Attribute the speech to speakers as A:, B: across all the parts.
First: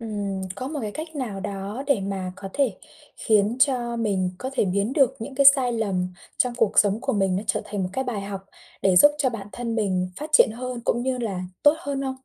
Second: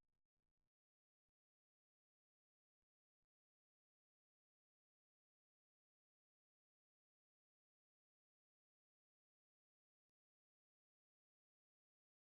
A: Có một cái cách nào đó để mà có thể khiến cho mình có thể biến được những cái sai lầm trong cuộc sống của mình nó trở thành một cái bài học để giúp cho bản thân mình phát triển hơn cũng như là tốt hơn không?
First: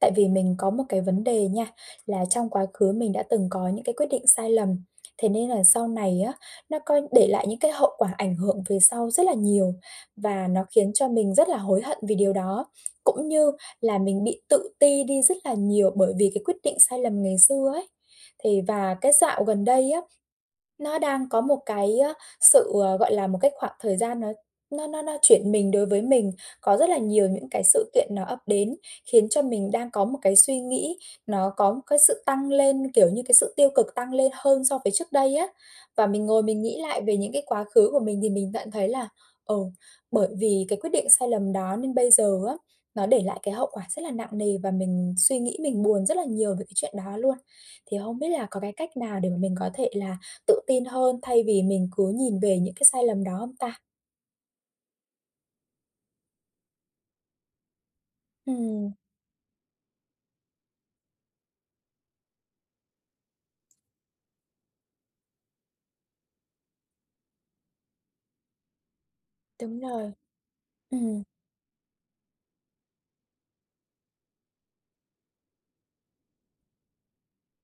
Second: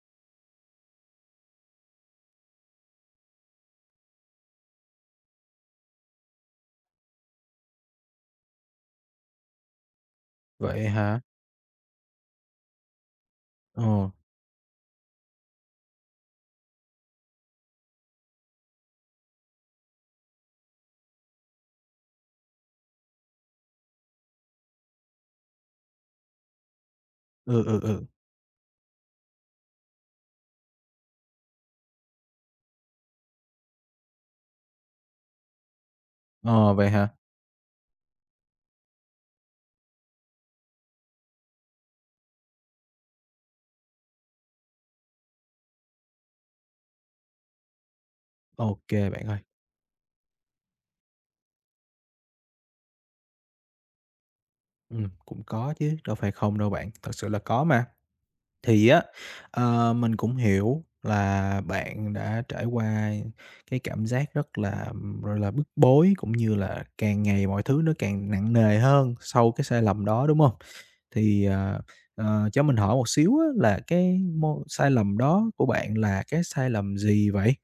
A: Tại vì mình có một cái vấn đề nha, là trong quá khứ mình đã từng có những cái quyết định sai lầm, thế nên là sau này á, nó coi để lại những cái hậu quả ảnh hưởng về sau rất là nhiều và nó
B: Vậy
A: khiến cho
B: hả?
A: mình rất là hối hận vì điều đó. Cũng như là
B: Ờ,
A: mình bị tự ti đi rất là nhiều bởi vì cái quyết định sai lầm ngày xưa ấy. Thì và cái dạo gần đây á, nó đang có một cái, sự, gọi là, một cái khoảng thời gian nó nó chuyển mình đối với mình. Có rất là nhiều những cái
B: ừ, ừ,
A: sự
B: ừ,
A: kiện nó ập đến, khiến cho mình đang có một cái suy nghĩ nó có một cái sự tăng lên, kiểu như, cái sự tiêu cực tăng lên hơn so với trước đây á. Và mình ngồi mình
B: ờ,
A: nghĩ
B: vậy
A: lại
B: hả?
A: về những cái quá khứ của mình thì mình nhận thấy là, ừ, bởi vì cái quyết định sai lầm đó nên bây giờ á, nó để lại cái hậu quả rất là nặng nề và mình suy nghĩ mình buồn rất là nhiều về cái chuyện đó luôn. Thì không biết là có cái
B: OK
A: cách nào
B: bạn
A: để mà
B: ơi,
A: mình có thể là tự tin hơn thay vì mình cứ nhìn về những cái sai lầm đó hông ta?
B: cũng có chứ, đâu phải không đâu bạn, thật sự là có mà. Thì
A: Ừm,
B: á, mình cũng hiểu là bạn đã trải qua cái cảm giác rất là, rồi là, bức bối, cũng như là càng ngày mọi thứ nó càng nặng nề hơn sau cái
A: đúng
B: sai lầm
A: rồi,
B: đó, đúng không?
A: ừm.
B: Thì, cho mình hỏi một xíu á là cái mô sai lầm đó của bạn là cái sai lầm gì vậy?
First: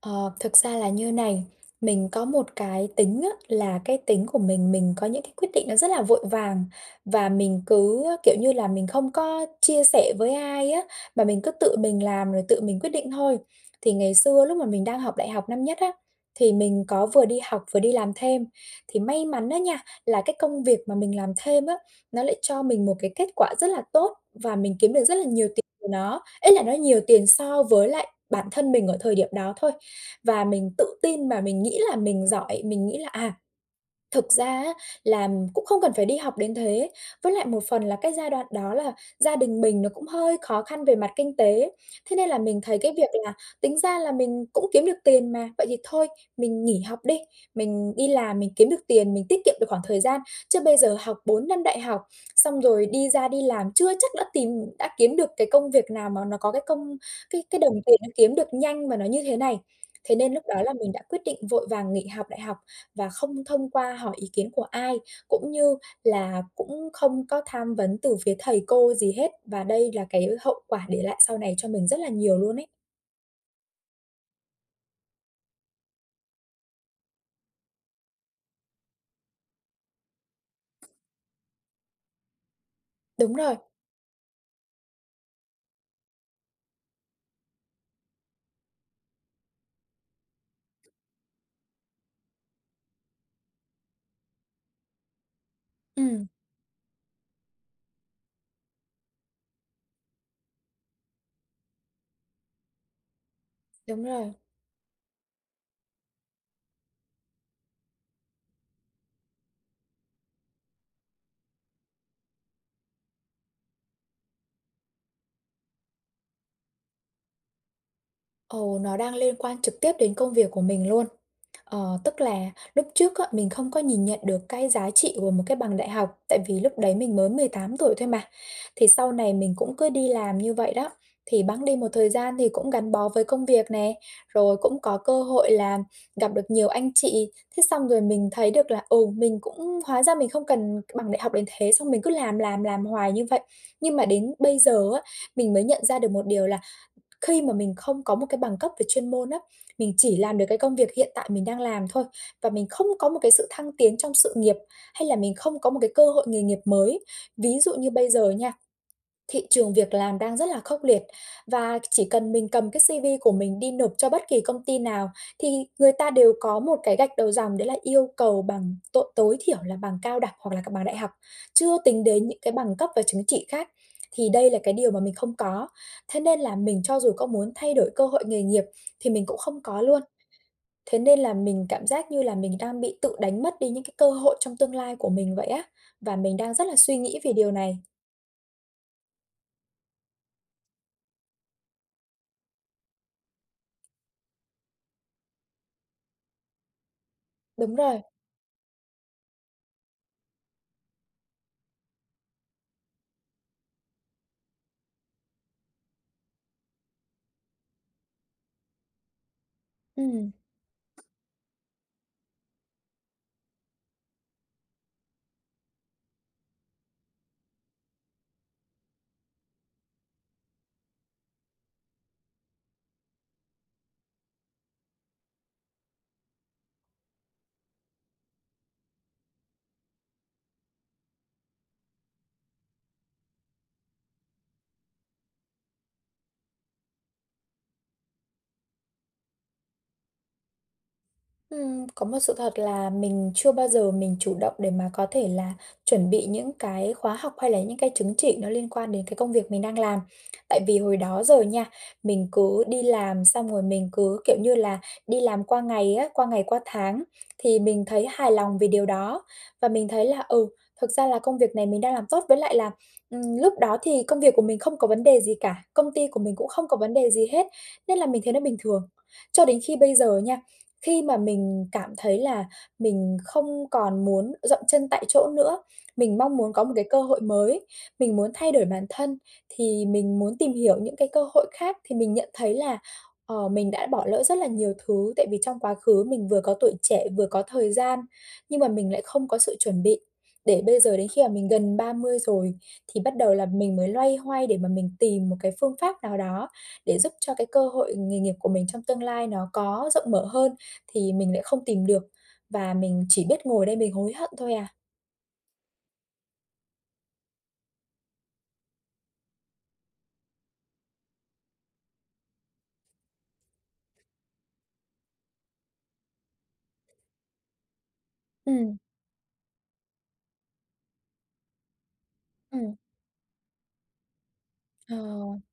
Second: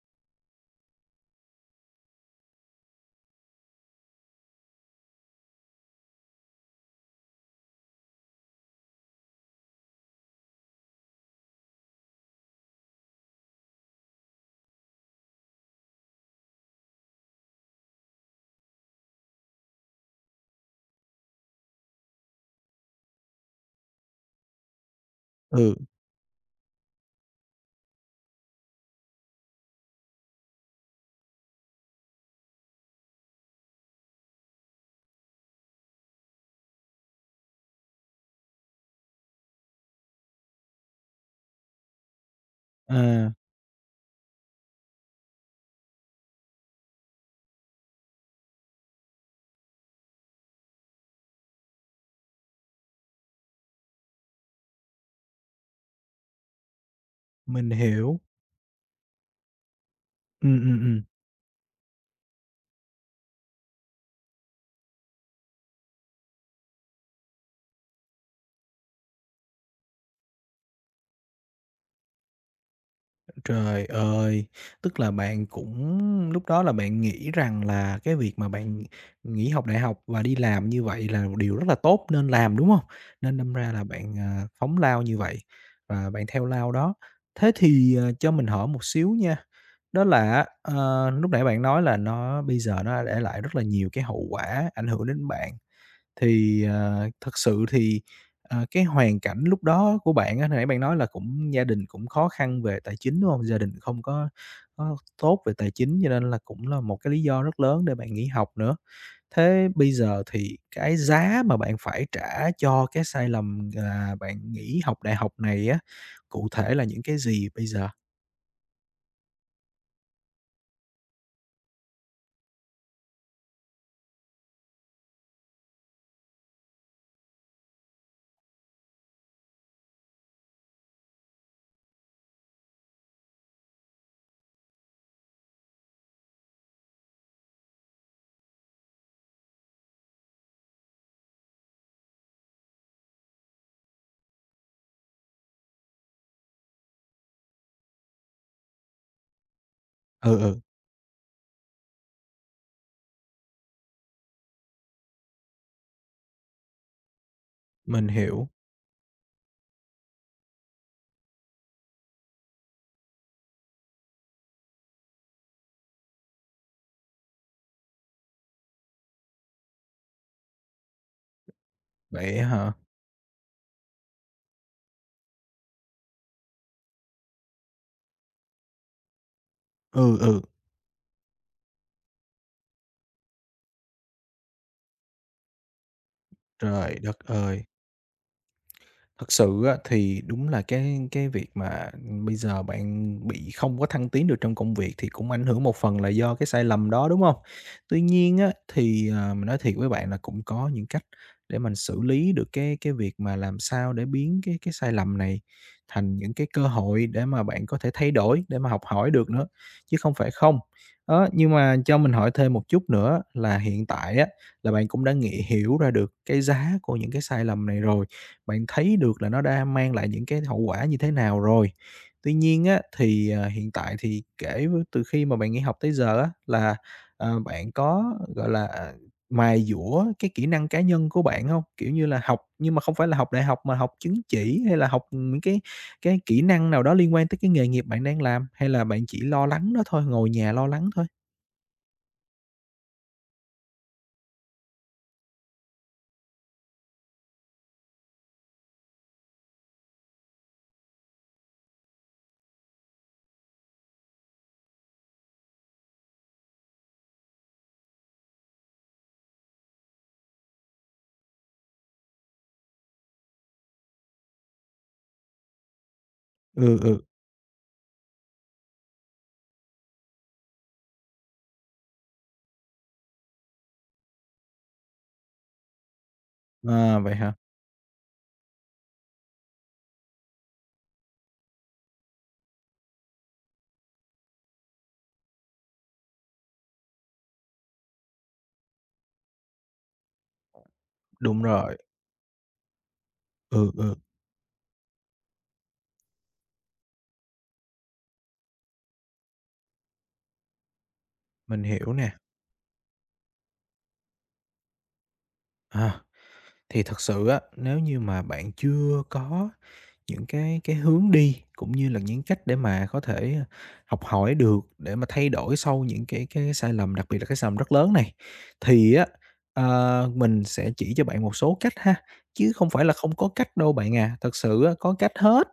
A: Ờ, thực ra là như này, mình có một cái tính á, là cái tính của mình có những cái quyết định nó rất là vội vàng và mình cứ, kiểu như là, mình không có chia sẻ với ai á, mà mình cứ tự mình làm rồi tự mình quyết định thôi. Thì ngày xưa lúc mà mình đang học đại học năm nhất á, thì mình có vừa đi học vừa đi làm thêm, thì may mắn á nha, là cái công việc mà mình làm thêm á, nó lại cho mình một cái kết quả rất là tốt và mình kiếm được rất là nhiều tiền
B: Ừ,
A: từ nó. Ý là nó nhiều tiền so với lại bản thân mình ở thời điểm đó thôi. Và mình tự tin và mình nghĩ là mình giỏi, mình nghĩ là, à, thực ra á là cũng không cần phải đi học đến thế, với lại một phần là cái giai đoạn đó là gia đình mình nó cũng hơi khó khăn về mặt kinh tế, thế nên là mình thấy cái việc
B: à,
A: là tính ra là mình cũng kiếm được tiền mà, vậy thì thôi mình nghỉ học đi, mình đi làm mình kiếm được tiền, mình tiết kiệm được khoảng thời gian, chứ bây giờ học 4 năm đại học, xong rồi đi ra đi làm chưa chắc đã đã kiếm được cái công việc nào mà nó có cái
B: mình
A: đồng tiền nó
B: hiểu.
A: kiếm được nhanh và nó như thế này. Thế nên lúc
B: Ừ,
A: đó
B: ừ,
A: là mình đã
B: ừm.
A: quyết định vội vàng nghỉ học đại học và không thông qua hỏi ý kiến của ai, cũng như là cũng không có tham vấn từ phía thầy cô gì hết, và đây là cái hậu quả để lại sau này cho mình rất là nhiều luôn ấy.
B: Trời ơi! Tức là bạn cũng lúc đó là bạn nghĩ rằng là cái việc mà bạn nghỉ học đại học và đi làm như vậy là một điều rất là tốt nên làm, đúng không?
A: Đúng
B: Nên đâm
A: rồi,
B: ra là bạn, phóng lao như vậy và bạn theo lao đó. Thế thì, cho mình hỏi một xíu nha, đó là á, lúc nãy bạn nói là nó bây giờ nó để lại rất là nhiều cái hậu quả ảnh hưởng đến bạn.
A: ừm,
B: Thì, thật sự thì, cái hoàn cảnh lúc đó của bạn á, hồi nãy bạn nói là cũng gia đình cũng khó khăn về tài chính, đúng không? Gia đình không
A: đúng
B: có
A: rồi.
B: có tốt về tài chính cho nên là cũng là một cái lý do rất lớn để bạn nghỉ học nữa. Thế bây giờ thì cái giá mà bạn phải trả cho cái sai lầm là bạn nghỉ học đại học này á, cụ thể là những cái gì bây giờ?
A: Ồ, nó đang liên quan trực tiếp đến công việc của mình luôn. Ờ, tức là lúc trước á, mình không có nhìn nhận được cái giá trị của một cái bằng đại học, tại vì lúc đấy mình mới 18 tuổi thôi mà. Thì sau này mình cũng cứ đi làm như vậy đó, thì bẵng đi một thời gian thì cũng gắn bó với công việc nè, rồi cũng có cơ hội là gặp được nhiều anh chị. Thế xong rồi mình thấy được là, ừ, mình cũng hóa ra mình không cần cái bằng đại học đến thế, xong mình cứ làm hoài như vậy. Nhưng mà đến bây giờ á, mình mới nhận ra được một điều là khi mà mình không có một cái bằng cấp về chuyên môn á, mình chỉ
B: Ừ,
A: làm được cái
B: ừ,
A: công việc hiện tại mình đang làm thôi và mình không có một cái sự thăng tiến trong sự nghiệp, hay là mình không có một cái cơ hội nghề nghiệp mới. Ví dụ như
B: mình
A: bây giờ
B: hiểu.
A: nha, thị trường việc làm đang rất là khốc liệt và chỉ cần mình cầm cái CV của mình đi nộp cho bất kỳ công ty nào thì người ta đều có một cái gạch đầu dòng đấy là yêu cầu bằng tối thiểu là bằng cao đẳng hoặc là bằng đại học, chưa tính đến những
B: Vậy
A: cái
B: hả?
A: bằng cấp và chứng chỉ khác. Thì đây là cái điều mà mình không có, thế nên là mình cho dù có muốn thay đổi cơ hội nghề nghiệp thì mình cũng không có luôn.
B: Ừ, ừ,
A: Thế nên là mình cảm giác như là mình đang bị tự đánh mất đi những cái cơ hội trong tương lai của mình vậy á, và mình đang rất là suy
B: trời đất
A: nghĩ về điều
B: ơi!
A: này.
B: Thật sự á, thì đúng là cái việc mà bây giờ bạn bị không có thăng tiến được trong công việc thì cũng ảnh hưởng một phần là do cái sai lầm đó, đúng không?
A: Đúng rồi,
B: Tuy nhiên á, thì, mình nói thiệt với bạn là cũng có những cách để mình xử lý được cái việc mà làm sao để biến cái sai lầm này thành những cái cơ hội để mà bạn có thể thay đổi, để mà học hỏi được nữa, chứ không phải
A: ừm.
B: không. Đó, nhưng mà cho mình hỏi thêm một chút nữa là hiện tại á, là bạn cũng đã nghĩ hiểu ra được cái giá của những cái sai lầm này rồi. Bạn thấy được là nó đã mang lại những cái hậu quả như thế nào rồi. Tuy nhiên á, thì, hiện tại thì kể với từ khi mà bạn nghỉ học tới giờ á, là, bạn có, gọi là, mài giũa cái kỹ năng cá nhân của bạn không? Kiểu như là, học nhưng mà không phải là học đại học mà học chứng chỉ hay là học những cái kỹ năng nào đó liên quan tới cái nghề nghiệp bạn đang làm, hay là bạn chỉ lo lắng đó thôi, ngồi nhà lo lắng thôi?
A: Có một sự thật là mình chưa bao giờ mình chủ động để mà có thể là chuẩn bị những cái khóa học hay là những cái chứng chỉ nó liên quan đến cái công việc mình đang làm. Tại vì hồi đó giờ nha, mình cứ đi làm xong rồi mình cứ, kiểu như là, đi làm qua ngày á, qua ngày qua tháng thì mình thấy hài lòng vì điều đó. Và mình thấy là, ừ, thực ra là công việc này mình đang làm tốt, với lại là, lúc đó thì công việc của mình không có vấn đề gì cả, công ty của mình cũng không có
B: Ừ,
A: vấn
B: ừ,
A: đề gì hết, nên là mình thấy nó bình thường. Cho đến khi bây giờ nha, khi mà mình cảm thấy là mình không còn muốn dậm chân tại chỗ nữa, mình mong muốn có một cái
B: à,
A: cơ
B: vậy
A: hội
B: hả?
A: mới, mình muốn thay đổi bản thân, thì mình muốn tìm hiểu những cái cơ hội khác thì mình nhận thấy là, ờ, mình đã bỏ lỡ rất là nhiều thứ, tại vì trong quá khứ mình vừa có tuổi trẻ, vừa có thời gian, nhưng mà mình lại không có sự chuẩn bị. Để bây giờ đến khi mà
B: Đúng
A: mình gần
B: rồi,
A: 30 rồi thì bắt đầu là
B: ừ,
A: mình mới
B: ừ,
A: loay hoay để mà mình tìm một cái phương pháp nào đó để giúp cho cái cơ hội nghề nghiệp của mình trong tương lai nó có rộng mở hơn thì mình lại
B: mình
A: không tìm
B: hiểu
A: được
B: nè,
A: và mình chỉ biết ngồi đây mình hối hận thôi à.
B: à. Thì thật sự á, nếu như mà bạn chưa có những cái hướng đi, cũng như là những cách để mà có thể học hỏi được, để mà thay đổi sau những cái sai lầm, đặc biệt là cái sai lầm rất lớn này,
A: Ừm,
B: thì á, mình sẽ chỉ cho bạn một số cách ha, chứ không
A: ừm.
B: phải là không có cách đâu bạn à, thật sự á, có
A: Ờ.
B: cách hết.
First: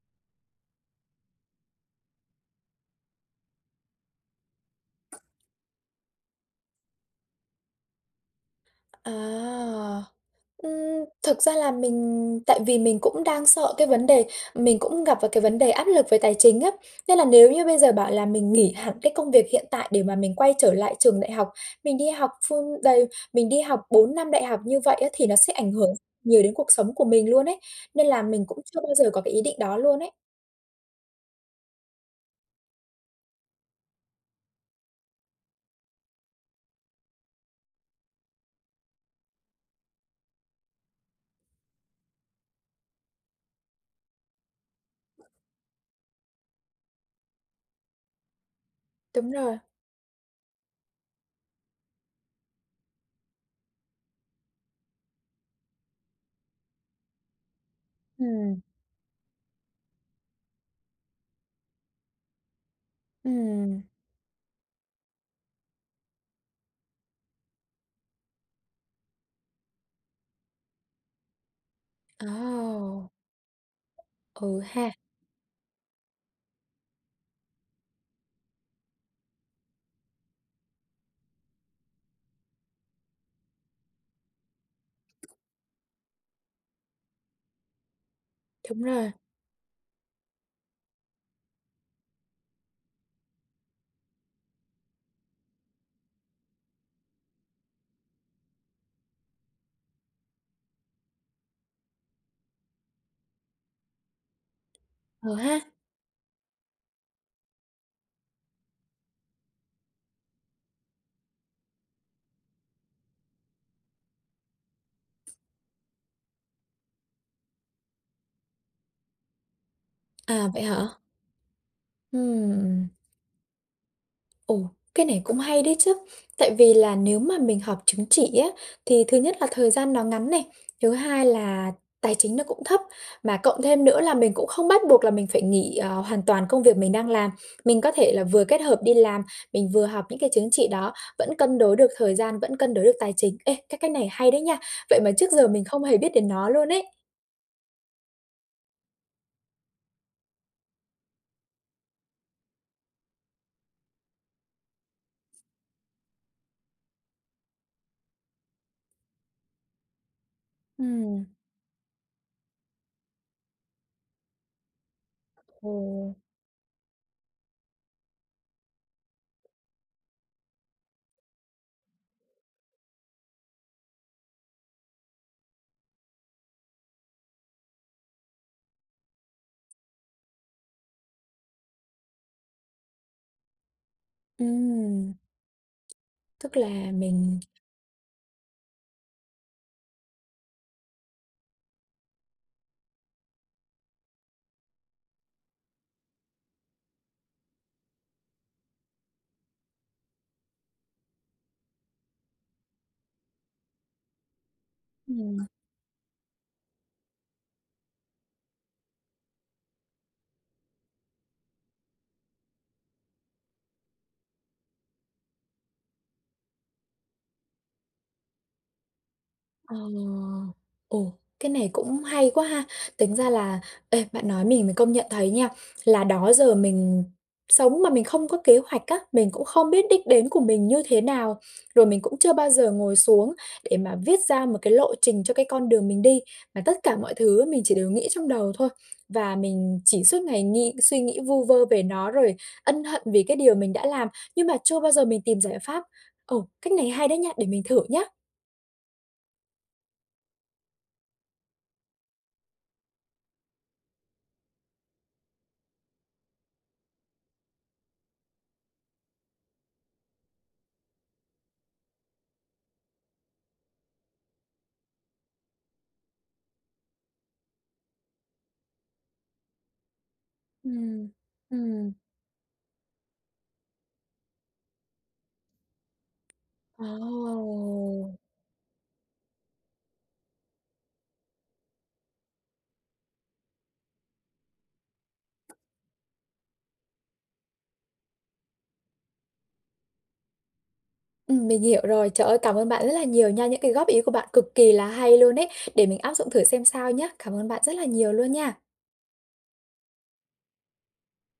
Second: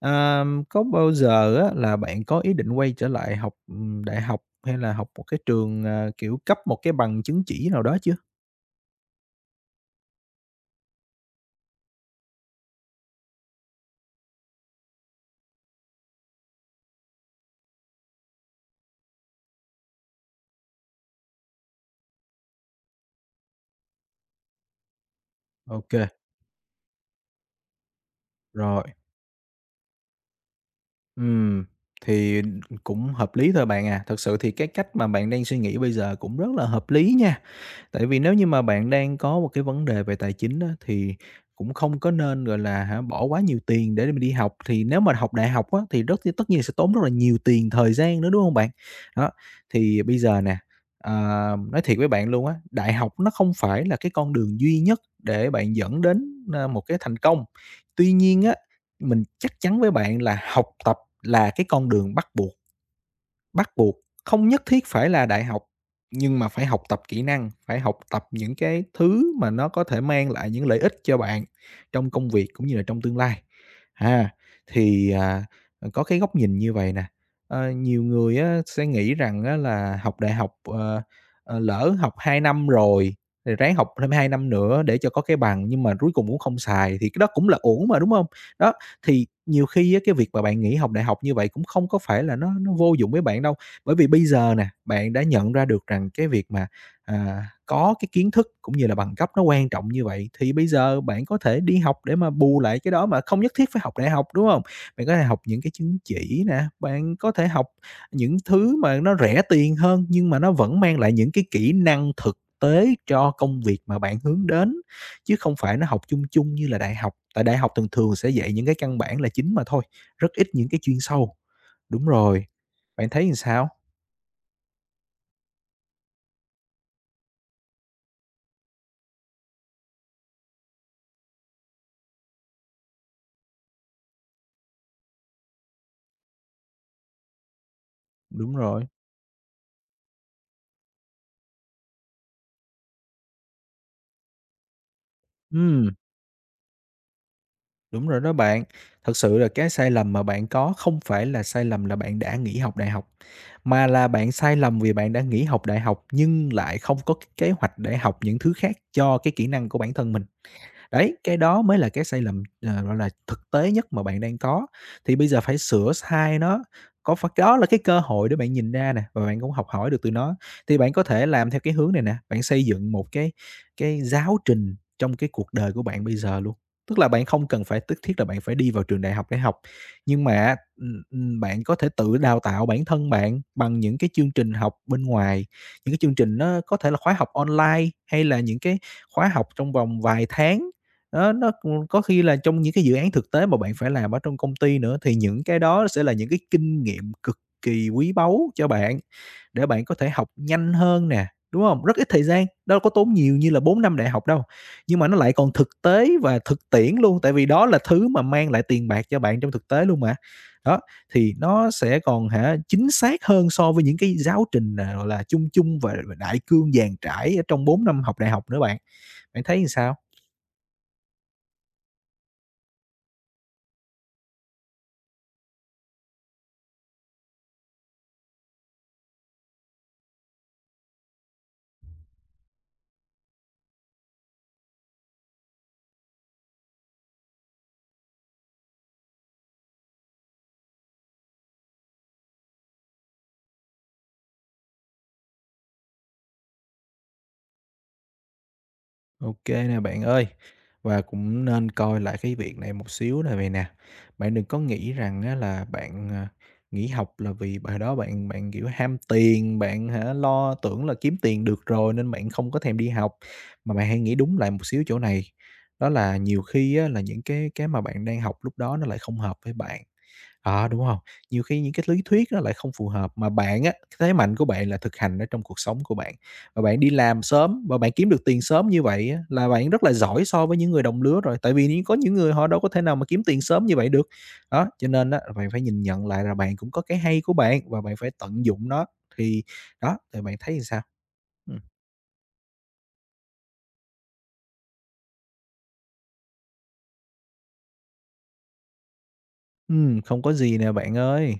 B: Có bao giờ á, là bạn có ý định quay trở lại học, đại học hay là học một cái trường, kiểu, cấp một cái bằng chứng chỉ nào đó chưa?
A: À, thực ra là mình tại vì mình cũng đang sợ cái vấn đề mình cũng gặp vào cái vấn đề áp lực về tài chính á, nên là nếu như bây giờ bảo là mình nghỉ hẳn cái công việc hiện tại để mà mình quay trở lại trường đại học, mình đi học full đầy mình đi học 4 năm đại học như vậy á, thì nó sẽ ảnh hưởng
B: OK
A: nhiều đến cuộc sống của mình luôn ấy, nên là mình cũng chưa
B: rồi.
A: bao giờ có cái ý định đó luôn ấy.
B: Ừm, thì cũng hợp lý thôi bạn à. Thật sự thì cái cách mà bạn đang suy nghĩ bây giờ cũng rất là hợp lý nha. Tại vì nếu như mà bạn đang có một cái vấn đề về tài chính á, thì cũng không có nên, gọi là hả, bỏ quá nhiều tiền để mà đi học. Thì nếu mà học đại học á, thì rất tất nhiên sẽ tốn rất là nhiều tiền, thời gian nữa, đúng không bạn?
A: Đúng
B: Đó,
A: rồi.
B: thì bây giờ nè, ờ, nói thiệt với bạn luôn á, đại học nó không phải là cái con đường duy nhất để bạn dẫn đến, một cái thành công. Tuy nhiên á,
A: Ừm,
B: mình chắc chắn với bạn là học tập là cái con đường bắt buộc. Bắt
A: ừm.
B: buộc, không nhất thiết phải là đại học, nhưng mà phải học tập kỹ năng, phải học tập những cái thứ mà nó có thể mang lại những lợi ích cho bạn trong công việc cũng như là
A: Ồ!
B: trong tương lai. À,
A: Ừ ha,
B: thì, có cái góc nhìn như vậy nè, nhiều người á sẽ nghĩ rằng á là học đại học, lỡ học 2 năm rồi, rồi ráng học thêm 2 năm nữa để cho có cái bằng nhưng mà cuối cùng cũng không xài thì cái đó cũng là uổng mà, đúng không? Đó,
A: đúng rồi.
B: thì nhiều khi á, cái việc mà bạn nghỉ học đại học như vậy cũng không có phải là nó vô dụng với bạn đâu, bởi vì bây giờ nè, bạn đã nhận ra được rằng cái việc mà, có cái kiến thức cũng như là bằng cấp nó quan trọng như vậy, thì bây giờ bạn có thể đi học để mà bù lại cái đó mà không nhất thiết phải học đại học, đúng không? Bạn có thể
A: Ừ
B: học
A: ha.
B: những cái chứng chỉ nè, bạn có thể học những thứ mà nó rẻ tiền hơn nhưng mà nó vẫn mang lại những cái kỹ năng thực tế cho công việc mà bạn hướng đến chứ không phải nó học chung chung như là đại học. Tại đại học thường thường sẽ dạy những cái căn bản là chính mà thôi, rất ít
A: À, vậy
B: những cái
A: hả?
B: chuyên sâu. Đúng rồi,
A: Ừm.
B: bạn thấy làm sao?
A: Ồ, cái này cũng hay đấy chứ. Tại vì là nếu mà mình học chứng chỉ á, thì thứ nhất là thời gian nó ngắn này, thứ hai là tài chính nó cũng thấp, mà cộng thêm nữa là mình cũng không bắt buộc là mình phải nghỉ, hoàn toàn công việc mình đang làm. Mình có thể là vừa
B: Đúng
A: kết hợp
B: rồi.
A: đi làm, mình vừa học những cái chứng chỉ đó, vẫn cân đối được thời gian, vẫn cân đối được tài chính. Ê, cái cách này hay đấy nha, vậy mà trước giờ mình không
B: Ừm,
A: hề biết đến nó luôn ấy.
B: đúng rồi đó bạn. Thật sự là cái sai lầm mà bạn có không phải là sai lầm là bạn đã nghỉ học đại học, mà là bạn sai lầm vì bạn đã nghỉ học đại học nhưng lại không có cái kế hoạch để học những thứ khác cho cái kỹ năng của bản thân mình. Đấy,
A: Ừm.
B: cái đó mới là cái sai lầm, gọi là, thực tế nhất mà bạn đang có. Thì bây giờ phải sửa
A: Ồ.
B: sai nó, có phải đó là cái cơ hội để bạn nhìn ra nè, và bạn cũng học hỏi được từ nó. Thì bạn có thể làm theo cái hướng này nè, bạn xây dựng một cái giáo trình trong cái cuộc đời của bạn bây giờ luôn. Tức là bạn không cần phải tức thiết là bạn phải đi vào trường đại học để học, nhưng mà á, bạn có thể tự đào tạo bản thân bạn bằng những cái chương trình học bên
A: Ừm,
B: ngoài, những cái chương trình
A: tức
B: nó có
A: là
B: thể là khóa học
A: mình
B: online hay là những cái khóa học trong vòng vài tháng đó, nó cũng có khi là trong những cái dự án thực tế mà bạn phải làm ở trong công ty nữa, thì những cái đó sẽ là những cái kinh nghiệm cực kỳ quý báu cho bạn, để bạn có thể học nhanh hơn nè, đúng không? Rất ít thời gian, đâu có tốn nhiều như là 4 năm đại học đâu, nhưng mà nó lại
A: ừm,
B: còn thực tế và thực tiễn luôn, tại vì đó là thứ mà mang lại tiền bạc cho bạn trong thực tế luôn mà. Đó, thì nó sẽ còn hả, chính xác hơn so với những cái giáo trình, là, chung chung và đại cương dàn trải ở trong 4 năm học đại học nữa bạn. Bạn thấy như
A: Ờ.
B: sao?
A: Ồ, cái này cũng hay quá ha. Tính ra là ê, bạn nói mình công nhận thấy nha, là đó giờ mình sống mà mình không có kế hoạch á, mình cũng không biết đích đến của mình như thế nào, rồi mình cũng chưa bao giờ ngồi xuống để mà viết ra một cái lộ trình cho cái con đường mình đi, mà tất cả mọi thứ mình chỉ đều nghĩ trong đầu thôi. Và mình chỉ suốt ngày suy nghĩ vu vơ về nó rồi ân hận vì cái điều mình đã làm, nhưng mà chưa bao giờ mình tìm giải pháp. Ồ, cách này hay đấy nha, để mình thử nhá.
B: OK nè bạn ơi, và cũng nên coi lại cái việc này một xíu này vầy nè. Bạn đừng có nghĩ rằng á là bạn, nghỉ học là vì hồi đó bạn bạn, kiểu, ham tiền, bạn hả, lo tưởng là kiếm tiền được rồi nên bạn không có thèm đi học. Mà bạn hãy nghĩ đúng lại một xíu chỗ này, đó là nhiều khi á là những cái mà bạn đang học lúc đó nó lại không hợp với bạn. Ờ, đúng không?
A: Ừm,
B: Nhiều khi những cái
A: ừm.
B: lý thuyết nó lại không phù hợp, mà bạn á, cái thế mạnh của bạn là thực hành ở trong cuộc sống của bạn, và bạn đi làm
A: Ồ!
B: sớm và bạn kiếm được tiền sớm như vậy á, là bạn rất là giỏi so với những người đồng lứa rồi, tại vì những có những người họ đâu có thể nào mà kiếm tiền sớm như vậy được. Đó, cho nên á, bạn phải nhìn nhận lại là bạn cũng có cái hay của bạn và bạn phải tận dụng nó, thì đó, thì bạn thấy thì sao? Ừm,
A: Mình hiểu rồi. Trời ơi, cảm ơn bạn rất là nhiều nha, những cái góp ý của bạn cực kỳ là hay luôn ấy, để mình áp dụng thử xem sao nhé. Cảm ơn bạn rất là nhiều luôn nha.
B: không có gì nè bạn ơi.